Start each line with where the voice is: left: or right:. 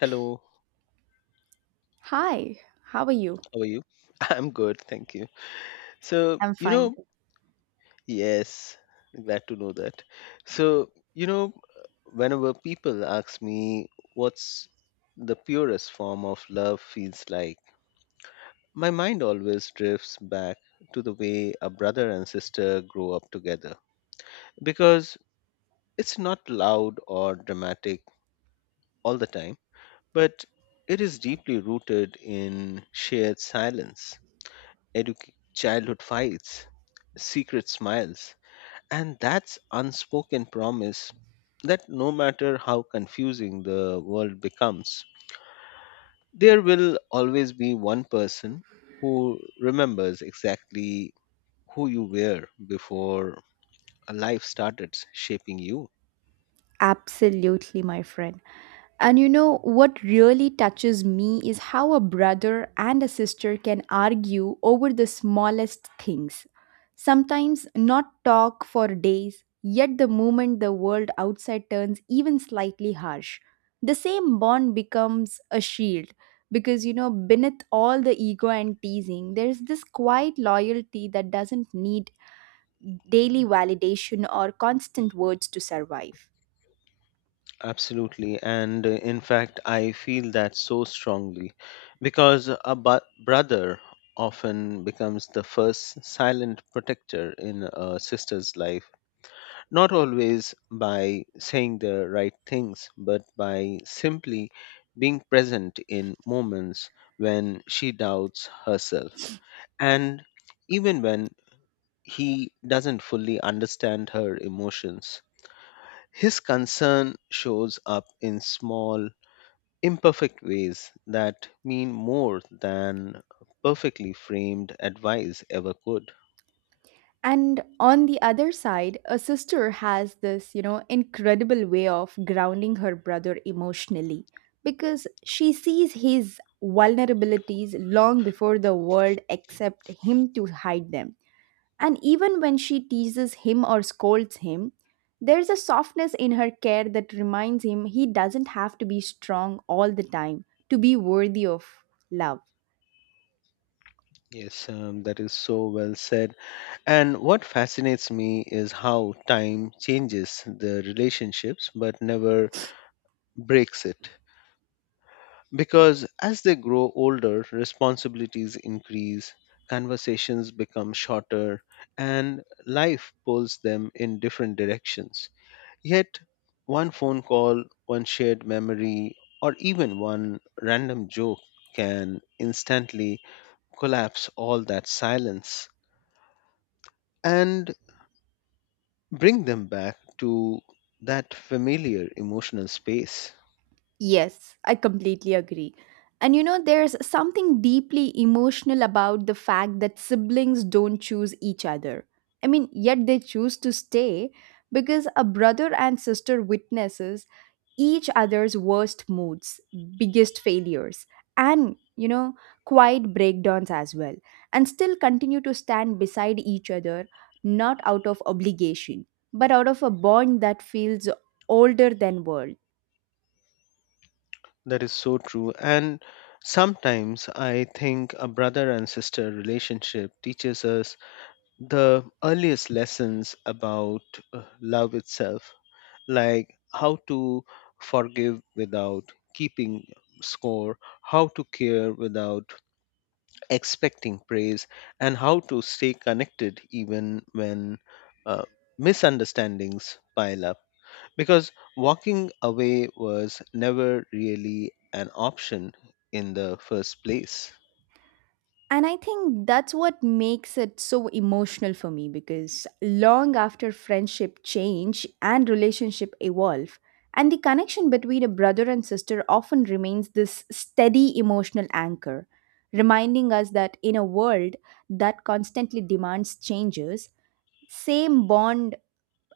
left: Hello,
right: Hi, how are you?
left: how are you? I'm good, thank you. So,
right: I'm fine.
left: yes, glad to know that. So, whenever people ask me what's the purest form of love feels like, my mind always drifts back to the way a brother and sister grow up together. Because it's not loud or dramatic all the time, but it is deeply rooted in shared silence childhood fights, secret smiles, and that's unspoken promise that no matter how confusing the world becomes, there will always be one person who remembers exactly who you were before a life started shaping you.
right: Absolutely, my friend. And you know what really touches me is how a brother and a sister can argue over the smallest things. Sometimes not talk for days, yet the moment the world outside turns even slightly harsh, the same bond becomes a shield. Because beneath all the ego and teasing, there's this quiet loyalty that doesn't need daily validation or constant words to survive.
left: Absolutely. And in fact, I feel that so strongly because a brother often becomes the first silent protector in a sister's life, not always by saying the right things, but by simply being present in moments when she doubts herself. And even when he doesn't fully understand her emotions, his concern shows up in small imperfect ways that mean more than perfectly framed advice ever could.
right: And on the other side, a sister has this, incredible way of grounding her brother emotionally because she sees his vulnerabilities long before the world accept him to hide them. And even when she teases him or scolds him, there's a softness in her care that reminds him he doesn't have to be strong all the time to be worthy of love.
left: Yes, that is so well said. And what fascinates me is how time changes the relationships but never breaks it. Because as they grow older, responsibilities increase, conversations become shorter, and life pulls them in different directions. Yet, one phone call, one shared memory, or even one random joke can instantly collapse all that silence and bring them back to that familiar emotional space.
right: Yes, I completely agree. And there's something deeply emotional about the fact that siblings don't choose each other. I mean, yet they choose to stay because a brother and sister witnesses each other's worst moods, biggest failures, and, quiet breakdowns as well, and still continue to stand beside each other, not out of obligation, but out of a bond that feels older than world.
left: That is so true. And sometimes I think a brother and sister relationship teaches us the earliest lessons about love itself like how to forgive without keeping score, how to care without expecting praise, and how to stay connected even when uh, misunderstandings pile up because walking away was never really an option in the first place.
right: And I think that's what makes it so emotional for me because long after friendship change and relationship evolve, and the connection between a brother and sister often remains this steady emotional anchor, reminding us that in a world that constantly demands changes, same bond,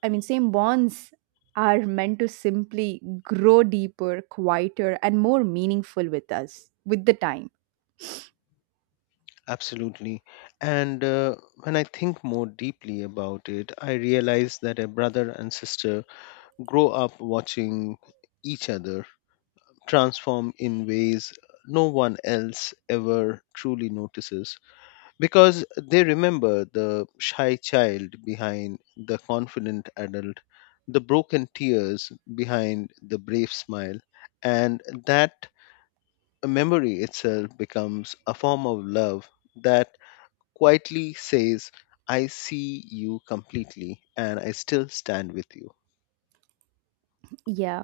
right: I mean, same bonds are meant to simply grow deeper, quieter, and more meaningful with us with the time.
left: Absolutely. And when I think more deeply about it, I realize that a brother and sister grow up watching each other transform in ways no one else ever truly notices because they remember the shy child behind the confident adult, the broken tears behind the brave smile, and that memory itself becomes a form of love that quietly says, I see you completely and I still stand with you.
right: Yeah.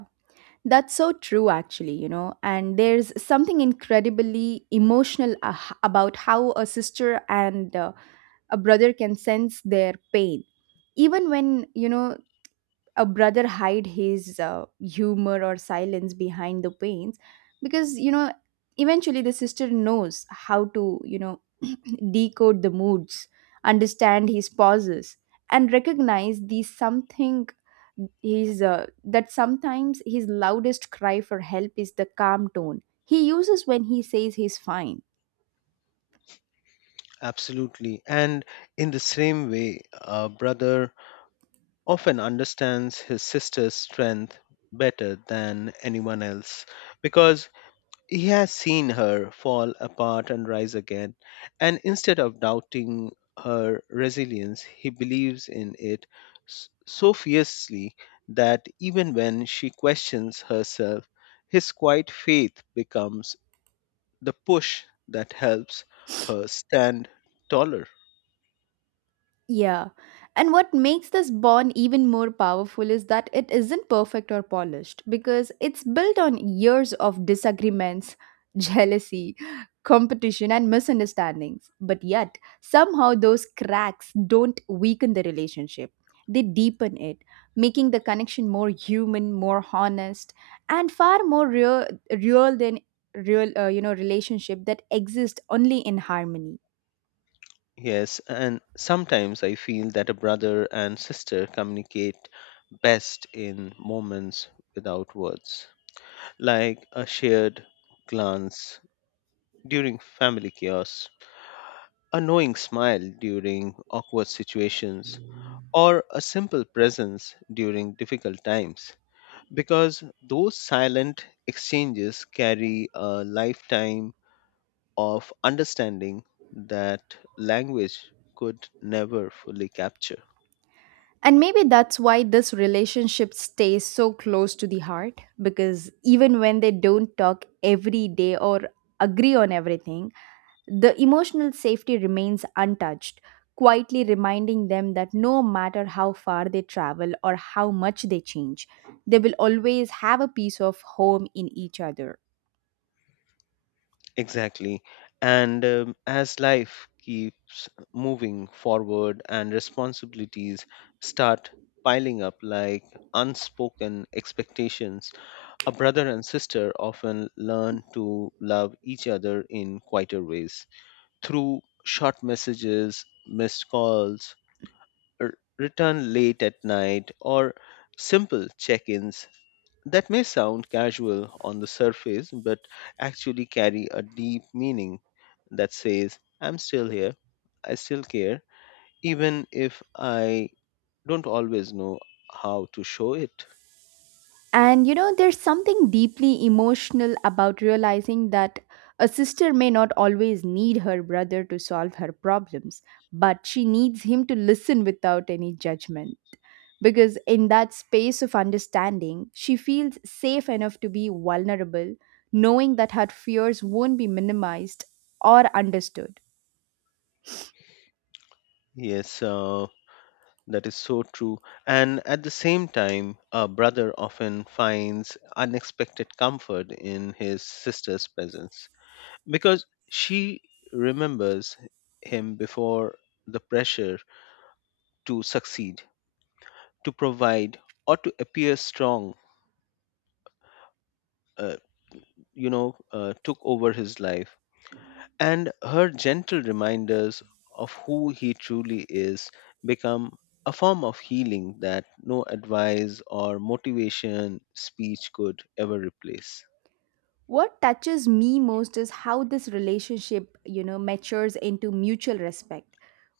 right: That's so true, actually, and there's something incredibly emotional about how a sister and a brother can sense their pain. Even when, a brother hide his humor or silence behind the pains, because eventually the sister knows how to decode the moods, understand his pauses, and recognize the something his that sometimes his loudest cry for help is the calm tone he uses when he says he's fine.
left: Absolutely. And in the same way, brother often understands his sister's strength better than anyone else because he has seen her fall apart and rise again. And instead of doubting her resilience, he believes in it so fiercely that even when she questions herself, his quiet faith becomes the push that helps her stand taller.
right: Yeah. And what makes this bond even more powerful is that it isn't perfect or polished because it's built on years of disagreements, jealousy, competition, and misunderstandings. But yet, somehow those cracks don't weaken the relationship, they deepen it, making the connection more human, more honest, and far more real, than real relationship that exist only in harmony.
left: Yes, and sometimes I feel that a brother and sister communicate best in moments without words, like a shared glance during family chaos, a knowing smile during awkward situations, or a simple presence during difficult times. Because those silent exchanges carry a lifetime of understanding that language could never fully capture.
right: And maybe that's why this relationship stays so close to the heart because even when they don't talk every day or agree on everything, the emotional safety remains untouched, quietly reminding them that no matter how far they travel or how much they change, they will always have a piece of home in each other.
left: Exactly. And as life keeps moving forward and responsibilities start piling up like unspoken expectations, a brother and sister often learn to love each other in quieter ways through short messages, missed calls, return late at night, or simple check ins that may sound casual on the surface, but actually carry a deep meaning that says, I'm still here, I still care, even if I don't always know how to show it.
right: And there's something deeply emotional about realizing that a sister may not always need her brother to solve her problems, but she needs him to listen without any judgment. Because in that space of understanding, she feels safe enough to be vulnerable, knowing that her fears won't be minimized or understood.
left: Yes, that is so true. And at the same time, a brother often finds unexpected comfort in his sister's presence because she remembers him before the pressure to succeed to provide or to appear strong, uh, took over his life. And her gentle reminders of who he truly is become a form of healing that no advice or motivation speech could ever replace.
right: What touches me most is how this relationship, matures into mutual respect,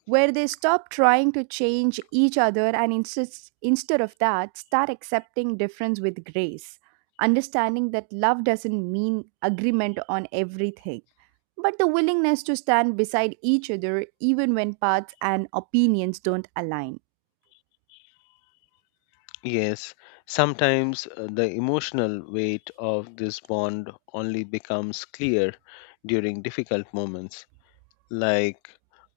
right: where they stop trying to change each other and insist, instead of that, start accepting difference with grace, understanding that love doesn't mean agreement on everything, but the willingness to stand beside each other even when paths and opinions don't align.
left: Yes, sometimes the emotional weight of this bond only becomes clear during difficult moments like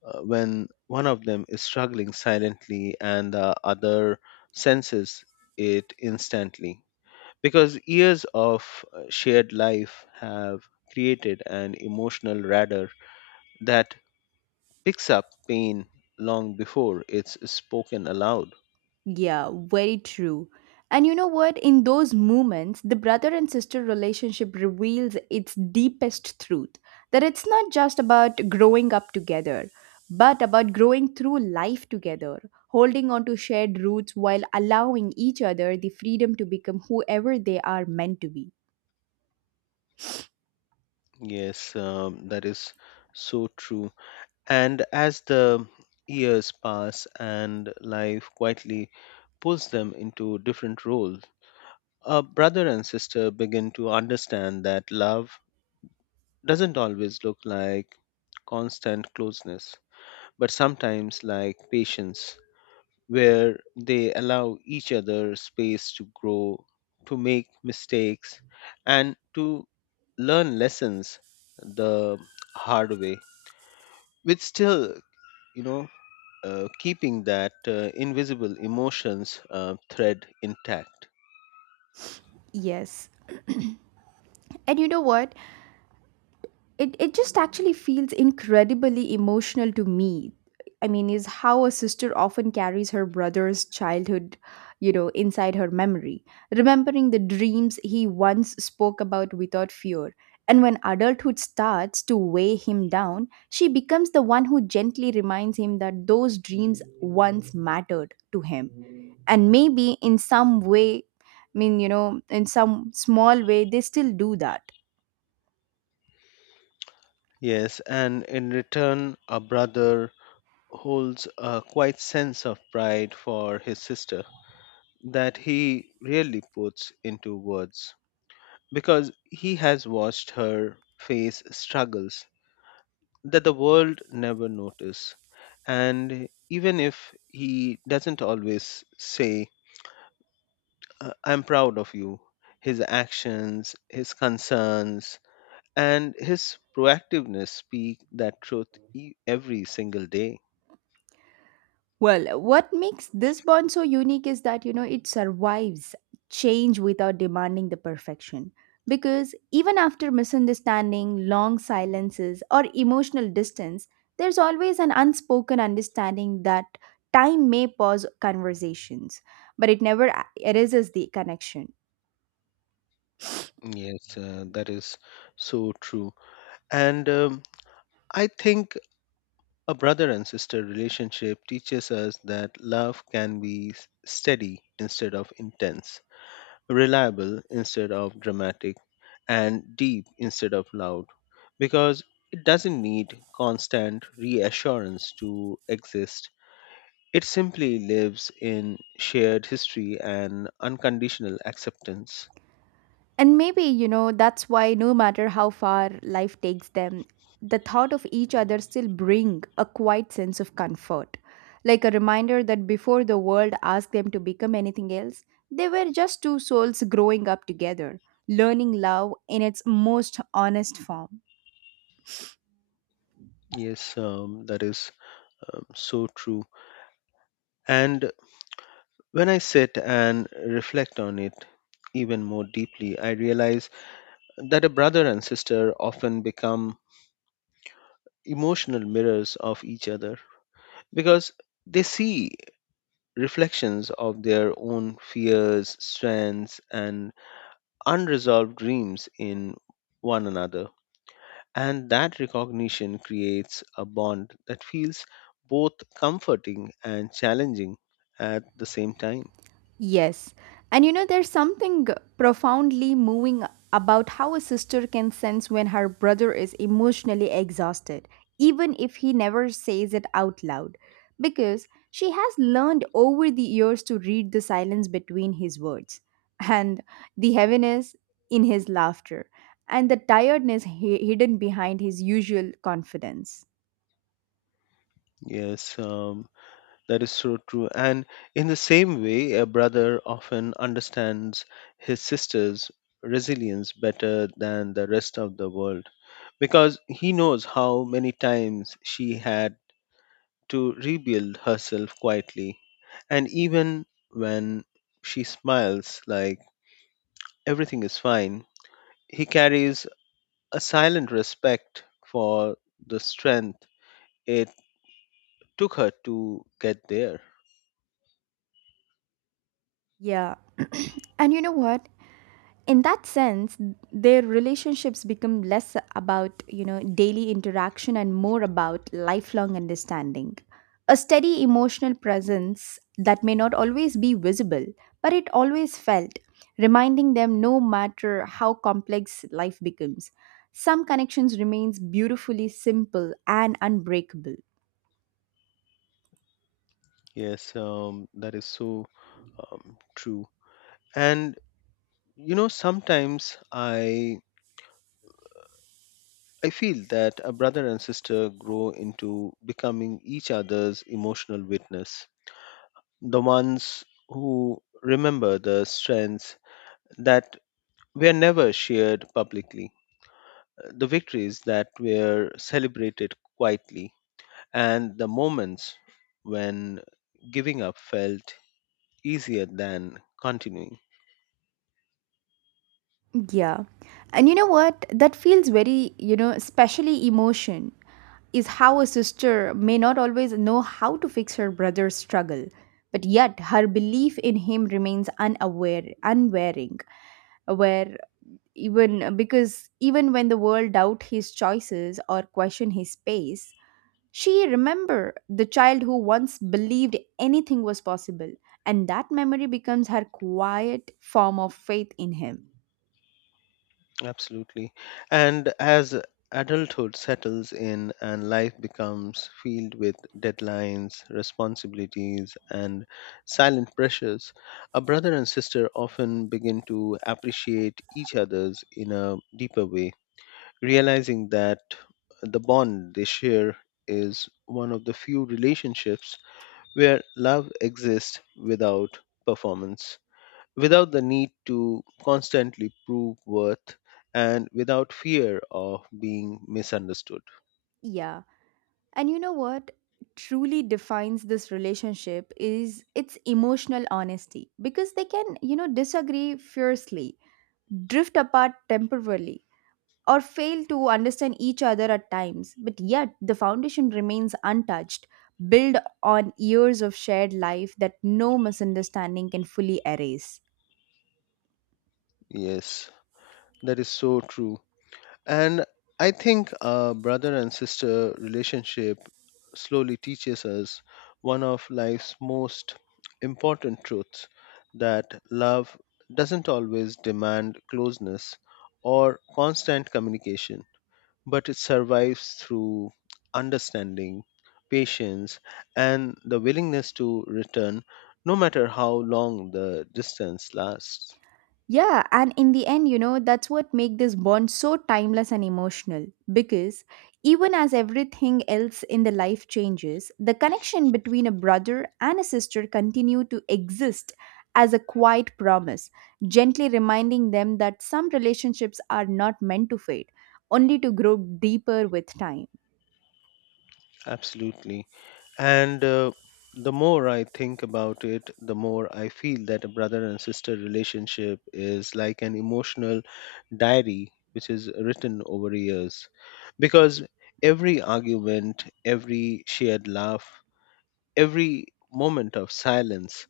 left: when one of them is struggling silently and the other senses it instantly. Because years of shared life have created an emotional radar that picks up pain long before it's spoken aloud.
right: Yeah, very true. And you know what? In those moments, the brother and sister relationship reveals its deepest truth that it's not just about growing up together, but about growing through life together, holding on to shared roots while allowing each other the freedom to become whoever they are meant to be.
left: Yes, that is so true. And as the years pass and life quietly pulls them into different roles, a brother and sister begin to understand that love doesn't always look like constant closeness, but sometimes like patience, where they allow each other space to grow, to make mistakes, and to learn lessons the hard way, with still, you know, keeping that invisible emotions thread intact.
right: Yes. And you know what? It just actually feels incredibly emotional to me. I mean, is how a sister often carries her brother's childhood inside her memory, remembering the dreams he once spoke about without fear, and when adulthood starts to weigh him down, she becomes the one who gently reminds him that those dreams once mattered to him, and maybe in some way, I mean, in some small way they still do that.
left: Yes, and in return, a brother holds a quiet sense of pride for his sister that he rarely puts into words because he has watched her face struggles that the world never notice and even if he doesn't always say, I'm proud of you," his actions, his concerns, and his proactiveness speak that truth every single day.
right: Well, what makes this bond so unique is that, it survives change without demanding the perfection. Because even after misunderstanding, long silences, or emotional distance, there's always an unspoken understanding that time may pause conversations, but it never erases the connection.
left: Yes, that is so true. And I think a brother and sister relationship teaches us that love can be steady instead of intense, reliable instead of dramatic, and deep instead of loud, because it doesn't need constant reassurance to exist. It simply lives in shared history and unconditional acceptance.
right: And maybe, that's why no matter how far life takes them, the thought of each other still bring a quiet sense of comfort. Like a reminder that before the world asked them to become anything else, they were just two souls growing up together, learning love in its most honest form.
left: Yes, that is so true. And when I sit and reflect on it even more deeply, I realize that a brother and sister often become emotional mirrors of each other because they see reflections of their own fears, strengths, and unresolved dreams in one another. And that recognition creates a bond that feels both comforting and challenging at the same time.
right: Yes. And there's something profoundly moving about how a sister can sense when her brother is emotionally exhausted, even if he never says it out loud, because she has learned over the years to read the silence between his words and the heaviness in his laughter and the tiredness hidden behind his usual confidence.
left: Yes, that is so true. And in the same way, a brother often understands his sister's resilience better than the rest of the world because he knows how many times she had to rebuild herself quietly. And even when she smiles like everything is fine, he carries a silent respect for the strength it took her to get there.
right: Yeah. And you know what? In that sense, their relationships become less about, daily interaction and more about lifelong understanding. A steady emotional presence that may not always be visible, but it always felt, reminding them no matter how complex life becomes. Some connections remains beautifully simple and unbreakable.
left: Yes, that is so true. And you know sometimes I feel that a brother and sister grow into becoming each other's emotional witness, the ones who remember the strengths that were never shared publicly, the victories that were celebrated quietly, and the moments when giving up felt easier than continuing.
right: Yeah. And you know what? That feels very, especially emotion is how a sister may not always know how to fix her brother's struggle. But yet her belief in him remains unaware, unwearing, aware. Even because even when the world doubt his choices or question his space, she remember the child who once believed anything was possible, and that memory becomes her quiet form of faith in him.
left: Absolutely. And as adulthood settles in and life becomes filled with deadlines, responsibilities, and silent pressures, a brother and sister often begin to appreciate each other's in a deeper way, realizing that the bond they share is one of the few relationships where love exists without performance, without the need to constantly prove worth, and without fear of being misunderstood.
right: Yeah. And you know what truly defines this relationship is its emotional honesty because they can, disagree fiercely, drift apart temporarily, or fail to understand each other at times, but yet the foundation remains untouched, built on years of shared life that no misunderstanding can fully erase.
left: Yes, that is so true. And I think a brother and sister relationship slowly teaches us one of life's most important truths, that love doesn't always demand closeness or constant communication, but it survives through understanding, patience, and the willingness to return no matter how long the distance lasts.
right: Yeah, and in the end, that's what make this bond so timeless and emotional because even as everything else in the life changes, the connection between a brother and a sister continue to exist as a quiet promise, gently reminding them that some relationships are not meant to fade, only to grow deeper with time.
left: Absolutely. And the more I think about it, the more I feel that a brother and sister relationship is like an emotional diary which is written over years because every argument, every shared laugh, every moment of silence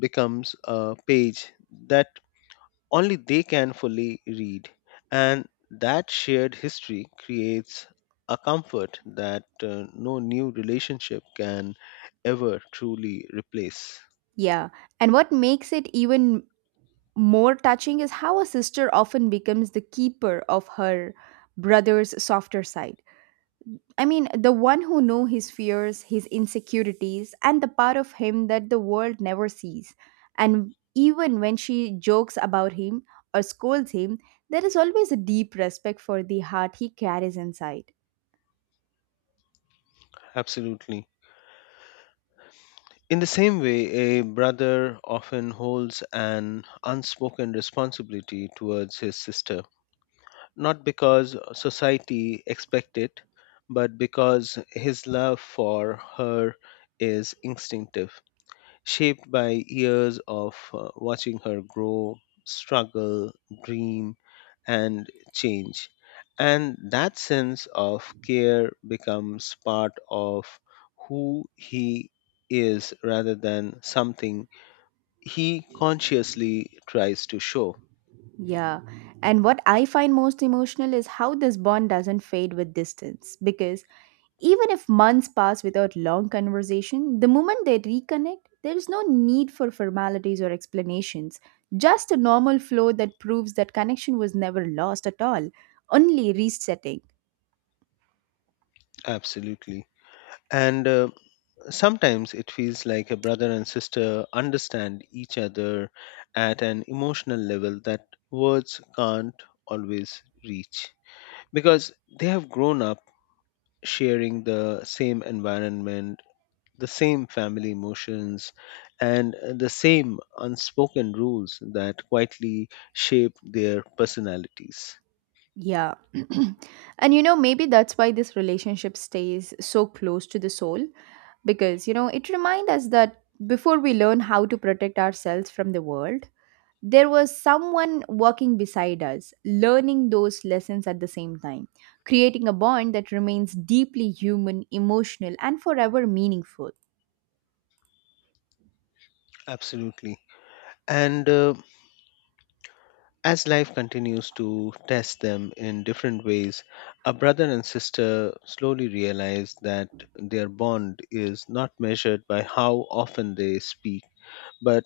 left: becomes a page that only they can fully read. And that shared history creates a comfort that no new relationship can ever truly replace.
right: Yeah, and what makes it even more touching is how a sister often becomes the keeper of her brother's softer side. I mean, the one who knew his fears, his insecurities, and the part of him that the world never sees. And even when she jokes about him or scolds him, there is always a deep respect for the heart he carries inside.
left: Absolutely. In the same way, a brother often holds an unspoken responsibility towards his sister, not because society expects it, but because his love for her is instinctive, shaped by years of watching her grow, struggle, dream, and change. And that sense of care becomes part of who he is rather than something he consciously tries to show.
right: Yeah. And what I find most emotional is how this bond doesn't fade with distance because even if months pass without long conversation, the moment they reconnect, there is no need for formalities or explanations, just a normal flow that proves that connection was never lost at all, only resetting.
left: Absolutely. And sometimes it feels like a brother and sister understand each other at an emotional level that words can't always reach, because they have grown up sharing the same environment, the same family emotions, and the same unspoken rules that quietly shape their personalities.
right: Yeah. And maybe that's why this relationship stays so close to the soul because, it reminds us that before we learn how to protect ourselves from the world, there was someone walking beside us, learning those lessons at the same time, creating a bond that remains deeply human, emotional, and forever meaningful.
left: Absolutely. And as life continues to test them in different ways, a brother and sister slowly realize that their bond is not measured by how often they speak, but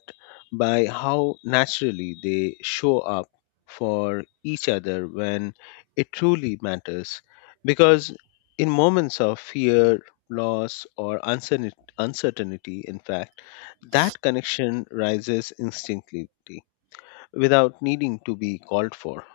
left: by how naturally they show up for each other when it truly matters. Because in moments of fear, loss, or uncertainty, in fact, that connection rises instinctively without needing to be called for.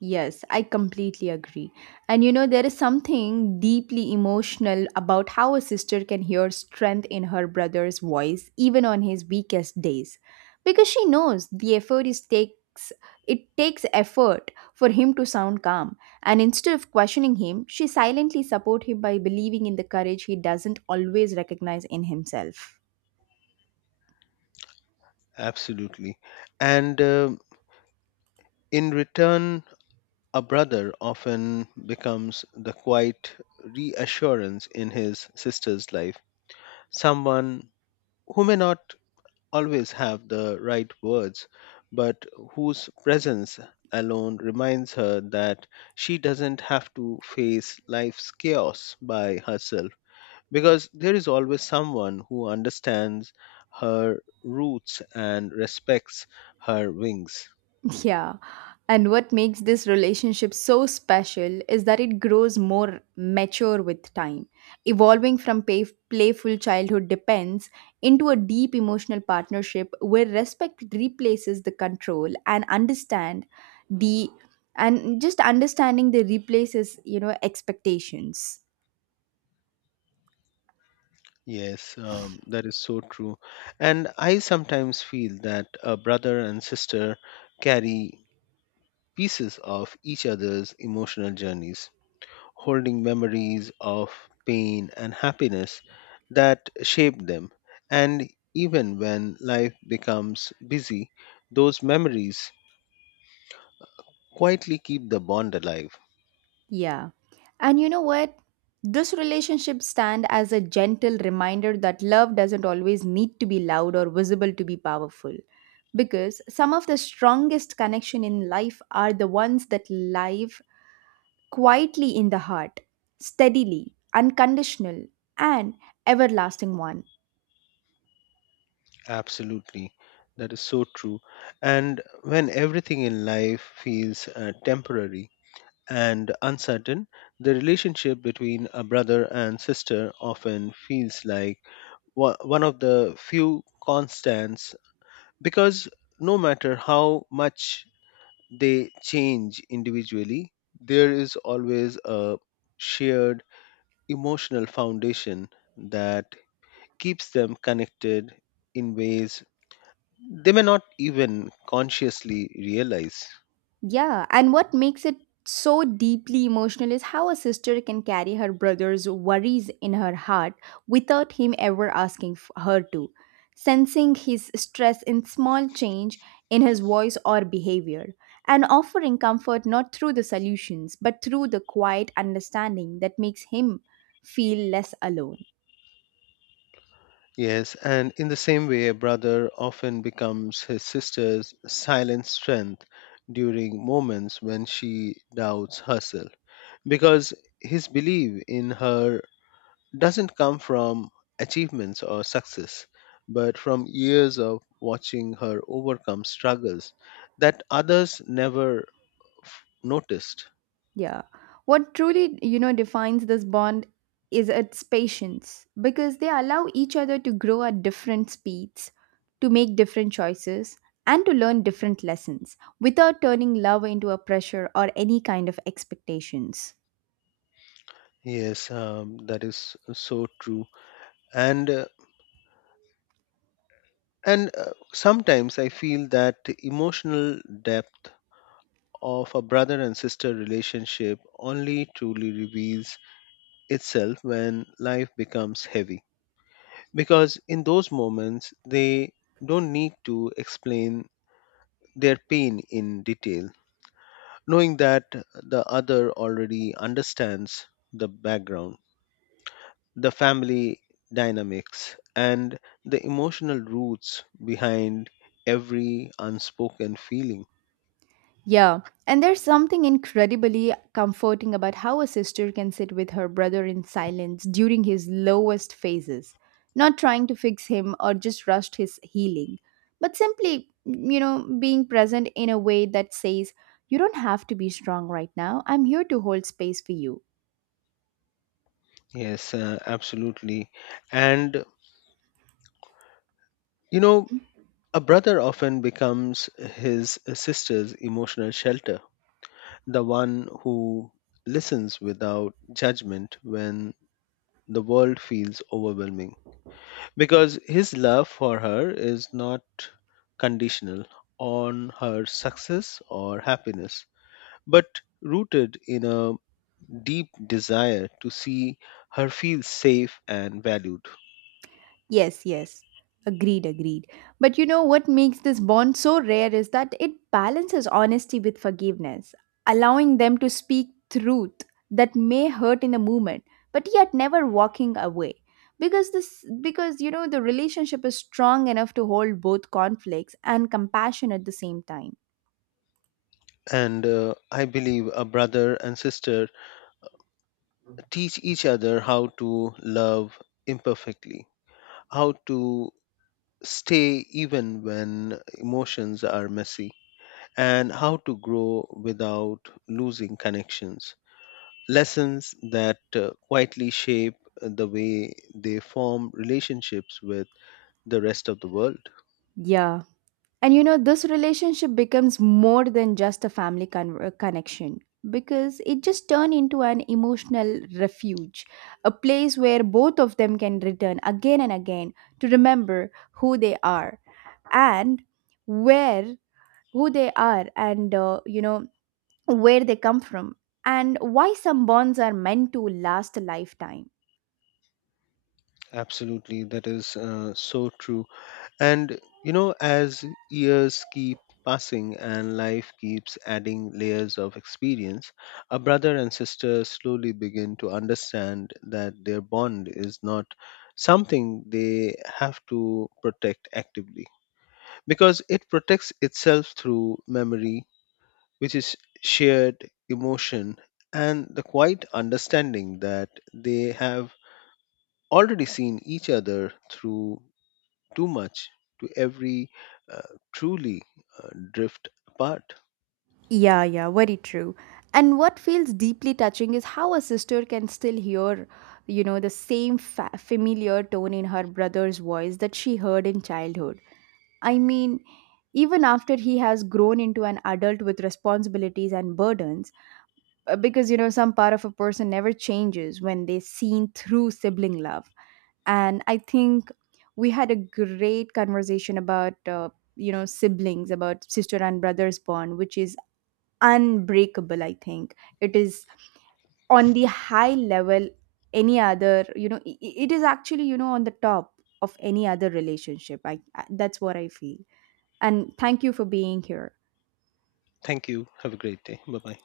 right: Yes, I completely agree. And there is something deeply emotional about how a sister can hear strength in her brother's voice, even on his weakest days, because she knows the effort is takes it takes effort for him to sound calm, and instead of questioning him, she silently support him by believing in the courage he doesn't always recognize in himself.
left: Absolutely. And in return, a brother often becomes the quiet reassurance in his sister's life, someone who may not always have the right words, but whose presence alone reminds her that she doesn't have to face life's chaos by herself, because there is always someone who understands her roots and respects her wings.
right: Yeah. And what makes this relationship so special is that it grows more mature with time, evolving from playful childhood depends into a deep emotional partnership where respect replaces the control and understand the and just understanding the replaces, expectations.
left: Yes, that is so true. And I sometimes feel that a brother and sister carry pieces of each other's emotional journeys, holding memories of pain and happiness that shape them. And even when life becomes busy, those memories quietly keep the bond alive.
right: Yeah. And you know what? This relationship stand as a gentle reminder that love doesn't always need to be loud or visible to be powerful. Because some of the strongest connection in life are the ones that live quietly in the heart, steadily, unconditional, and everlasting one.
left: Absolutely. That is so true. And when everything in life feels temporary and uncertain, the relationship between a brother and sister often feels like one of the few constants because no matter how much they change individually, there is always a shared emotional foundation that keeps them connected in ways they may not even consciously realize.
right: Yeah, and what makes it so deeply emotional is how a sister can carry her brother's worries in her heart without him ever asking her to, sensing his stress in small change in his voice or behavior, and offering comfort not through the solutions but through the quiet understanding that makes him feel less alone.
left: Yes, and in the same way, a brother often becomes his sister's silent strength during moments when she doubts herself, because his belief in her doesn't come from achievements or success, but from years of watching her overcome struggles that others never noticed.
right: Yeah. What truly, defines this bond is its patience because they allow each other to grow at different speeds, to make different choices, and to learn different lessons without turning love into a pressure or any kind of expectations.
left: Yes, that is so true. And uh, And sometimes I feel that emotional depth of a brother and sister relationship only truly reveals itself when life becomes heavy. Because in those moments, they don't need to explain their pain in detail, knowing that the other already understands the background, the family dynamics, and the emotional roots behind every unspoken feeling.
right: Yeah, and there's something incredibly comforting about how a sister can sit with her brother in silence during his lowest phases, not trying to fix him or just rush his healing, but simply, being present in a way that says, "You don't have to be strong right now, I'm here to hold space for you."
left: Yes, absolutely. And, you know, a brother often becomes his sister's emotional shelter, the one who listens without judgment when the world feels overwhelming. Because his love for her is not conditional on her success or happiness, but rooted in a deep desire to see her feel safe and valued.
right: Yes, yes. Agreed, agreed. But you know what makes this bond so rare is that it balances honesty with forgiveness, allowing them to speak truth that may hurt in a moment, but yet never walking away. Because the relationship is strong enough to hold both conflicts and compassion at the same time.
left: And I believe a brother and sister teach each other how to love imperfectly, how to stay even when emotions are messy, and how to grow without losing connections. Lessons that quietly shape the way they form relationships with the rest of the world.
right: Yeah. And this relationship becomes more than just a family connection because it just turned into an emotional refuge, a place where both of them can return again and again to remember who they are and where who they are and you know where they come from and why some bonds are meant to last a lifetime.
left: Absolutely, that is so true. And you know, as years keep passing and life keeps adding layers of experience, a brother and sister slowly begin to understand that their bond is not something they have to protect actively because it protects itself through memory, which is shared emotion and the quiet understanding that they have already seen each other through too much to every uh, truly drift apart.
right: Yeah, yeah, very true. And what feels deeply touching is how a sister can still hear, the same familiar tone in her brother's voice that she heard in childhood. I mean, even after he has grown into an adult with responsibilities and burdens, because, some part of a person never changes when they're seen through sibling love. And I think we had a great conversation about, siblings, about sister and brother's bond, which is unbreakable. I think it is on the high level, any other it is actually on the top of any other relationship, that's what I feel. And thank you for being here.
left: Thank you. Have a great day. Bye bye.